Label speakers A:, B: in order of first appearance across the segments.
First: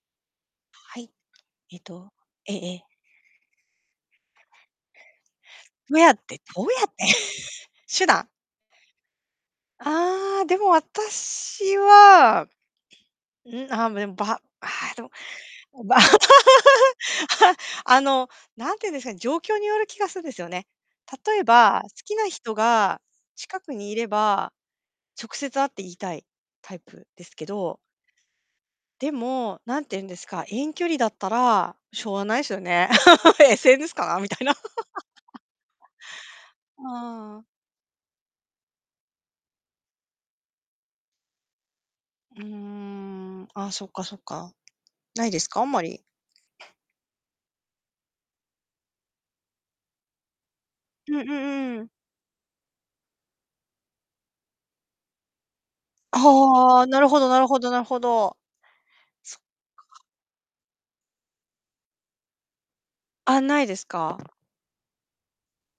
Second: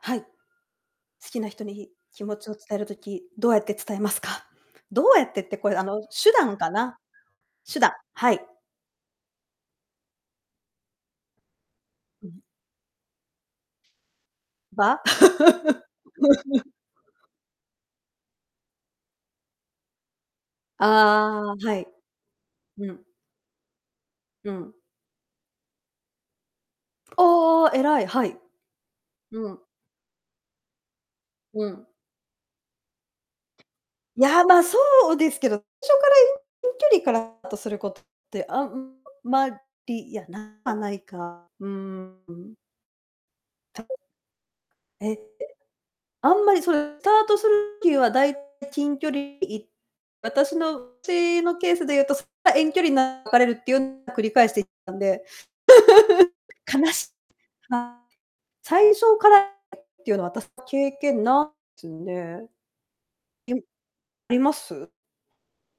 A: はい。好
B: はい。
A: きな人
B: えっ
A: に
B: と、
A: 気持ち
B: え
A: を
B: え
A: 伝
B: え
A: える
B: え。
A: 時どうやって伝えますか？どうやってって、これあ
B: どう
A: の
B: やっ
A: 手
B: て
A: 段
B: どう
A: か
B: やっ
A: な、
B: て、
A: 手段。
B: 手段。
A: はい。
B: あ、でも私
A: うん。
B: は、ん、あ、めん場ああ、
A: 場？
B: でも、場 あの、なんていうんですかね、状況による気がするですよね。例え
A: ああ、は
B: ば、
A: い。
B: 好きな人
A: う
B: が
A: ん。
B: 近くにいれ
A: う
B: ば、
A: ん。
B: 直接会って言いたいタイプですけ
A: おお、
B: ど
A: 偉い、はい。
B: で
A: うん。
B: も、何て言うんですか、遠距離だった
A: う
B: ら
A: ん。
B: しょうがないすよね。SNS かな
A: い
B: みた
A: や、
B: いな。
A: ま、そうで すけど、初から遠距離か
B: ああ。
A: ら トすることって、あんまり、いやなくはないか。うーん、う
B: うー
A: ん。
B: ん、あ、
A: た
B: そっ
A: ぶん
B: かそっか。
A: ええ。
B: ないですか？あんまり。
A: あんまり、それ、タートする きは、だい 近距離、い私の、
B: うんう
A: ちのケー
B: んう
A: ス
B: ん。
A: でいうと、そっか、遠距離流れるっていう 繰り返して たんで。
B: あ あ、
A: 悲
B: なる
A: し
B: ほどなるほどなるほ
A: は
B: ど。
A: 最初か
B: そっ
A: ら
B: か。
A: っていうのは私、経験な つね。
B: あ、
A: え、む
B: ないですか？
A: あります？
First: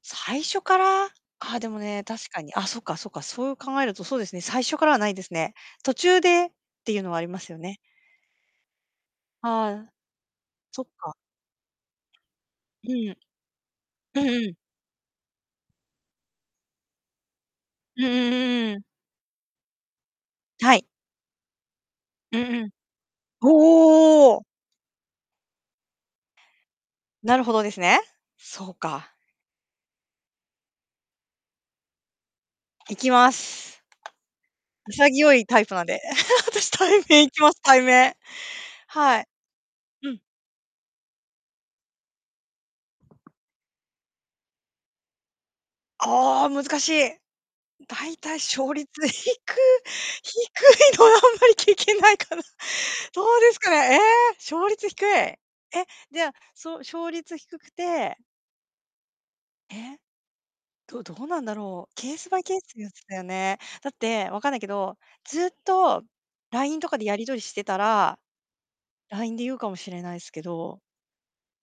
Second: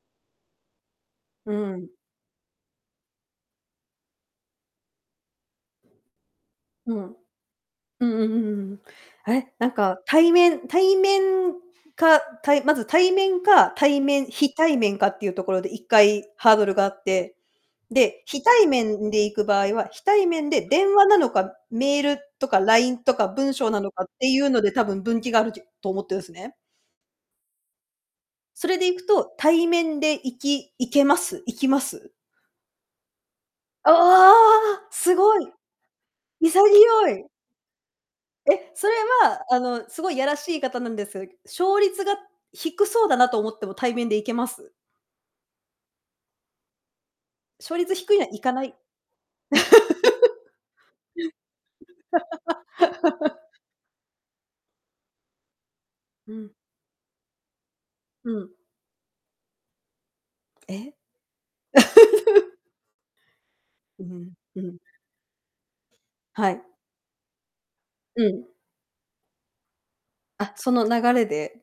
B: 最初から？あ
A: う
B: あでも
A: ん。
B: ね、確かに、あ、そっかそっか、そう考えると、そうですね、最初からはないですね。途中でって
A: う
B: いうの
A: ん。
B: はありますよね。
A: うんうん、ふん、あれ、なん
B: はい。
A: か対面
B: そっ
A: 対
B: か。
A: 面か、たいまず
B: うん。
A: 対面か、対
B: う
A: 面
B: んう
A: 非
B: ん。
A: 対面かっていうところで一回ハードルがあって、
B: うん
A: で、非対
B: うんうん。
A: 面んで行く場合は、非対面で
B: はい。
A: 電話なのか、メール
B: う
A: と
B: ん
A: か
B: うん。
A: LINE とか文章なのかって
B: お
A: い
B: お。
A: うので多分、分岐があるじゅと思ってるんすね。
B: なるほどですね。
A: そ
B: そう
A: れでいく
B: か。
A: と、対面で行き行けます行きます？
B: 行きます。
A: あ、ああ、す
B: 潔
A: ご
B: い
A: い。
B: タイプなんで。
A: 潔
B: 私対面
A: い。
B: 行きます、対面。
A: え、それ
B: はい。
A: はあの、す
B: う
A: ごい
B: ん。
A: やらしい言い方なんです、勝率が低そうだなと思っても対面で行けます？
B: ああ、難しい。
A: 勝率低
B: 大
A: いのは
B: 体
A: 行かな
B: 勝
A: い。
B: 率低低 いのはあんまり聞けないかな。どう ですかね、え、勝率低い。え、じゃあ、
A: うん。
B: そう、勝率低くて
A: うん。
B: え。
A: え。
B: どどうなんだろう、ケースバイケ ースやつだよね。だっ
A: う、ふ
B: て
A: ん、
B: わかんない
A: う
B: け
A: ん。
B: ど、ずっと
A: はい。
B: LINE とかでやり取りしてたら、
A: うん。
B: LINE で言うかもしれないすけ
A: あ、そ
B: ど。
A: の流れで？